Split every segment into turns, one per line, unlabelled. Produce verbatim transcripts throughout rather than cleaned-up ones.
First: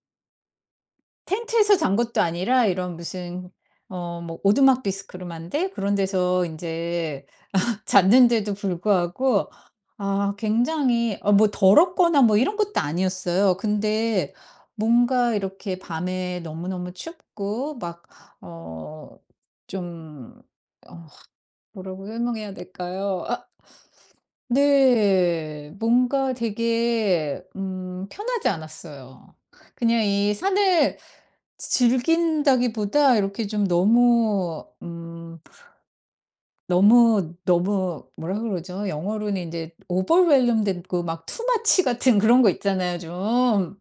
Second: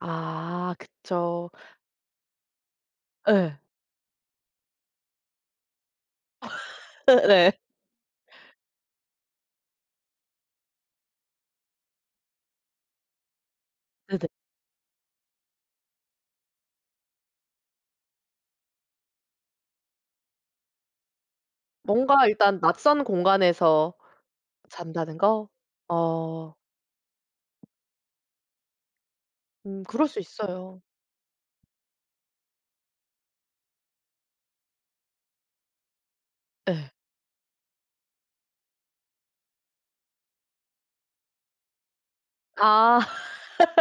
아 그쵸.
텐트에서 잔 것도 아니라 이런 무슨
예.
어 뭐 오두막 비스코롬한데 그런 데서 인제
네.
잤는데도 불구하고 아 굉장히 어 뭐 더럽거나 뭐 이런 것도 아니었어요.
네네.
근데 뭔가 이렇게 밤에 너무너무 춥고 막 어 좀 어 뭐라고
뭔가
설명해야
일단 낯선
될까요? 아.
공간에서 잔다는 거?
네. 뭔가
어.
되게 음 편하지 않았어요.
음
그냥
그럴 수
이
있어요.
산을 즈 즐긴다기보다 이렇게 좀 너무 음
예.
너무 너무 뭐라 그러죠? 영어로는 인제 overwhelmed 됐고 막 too much 같은 그런 거 있잖아요,
아.
좀.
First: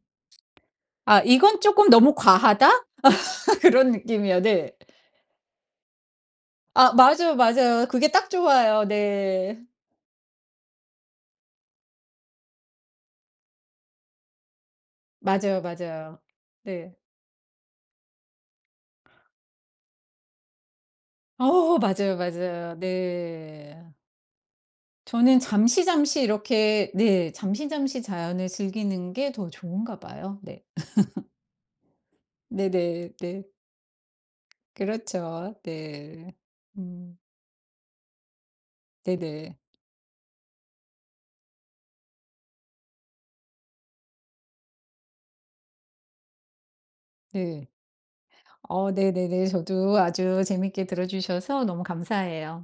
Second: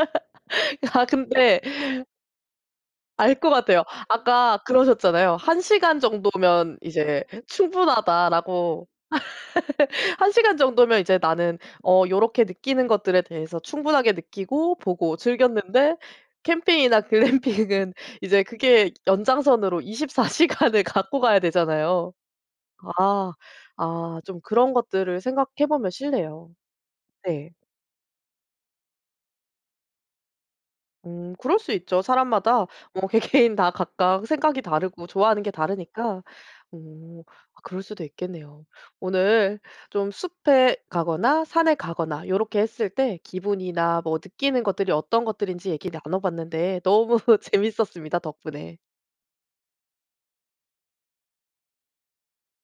아
'아 이건
근데
조금 너무 과하다.'
알 것 같아요.
그런 느낌이요.
아까
네.
그러셨잖아요. "한 시간 정도면
아
이제
맞아요, 맞아요. 그게 딱 좋아요.
충분하다."라고.
네.
한 시간 정도면 이제 나는 어 요렇게 느끼는 것들에 대해서 충분하게 느끼고 보고
맞아요,
즐겼는데
맞아요. 네.
캠핑이나 글램핑은 이제 그게 연장선으로 이십 사 시간을 갖고 가야
아어어
되잖아요.
맞아요, 맞아요.
아.
네.
아 좀 그런 것들을
저는
생각해
잠시
보면
잠시
싫네요.
이렇게 네.
네.
잠시 잠시 자연을 즐기는 게 더 좋은가 봐요. 네.
음 그럴 수 있죠. 사람마다 뭐
네네. 네.
개개인 다 각각 생각이 다르고 좋아하는 게
그렇죠.
다르니까.
네. 음.
어. 아 그럴 수도 있겠네요.
네네.
오늘 좀 숲에 가거나 산에 가거나 요렇게 했을 때 기분이나 뭐 느끼는 것들이 어떤 것들인지 얘기 나눠 봤는데 너무
네.
재밌었습니다, 덕분에.
어 네네네. 저도 아주 재미있게 들어주셔서 너무 감사해요.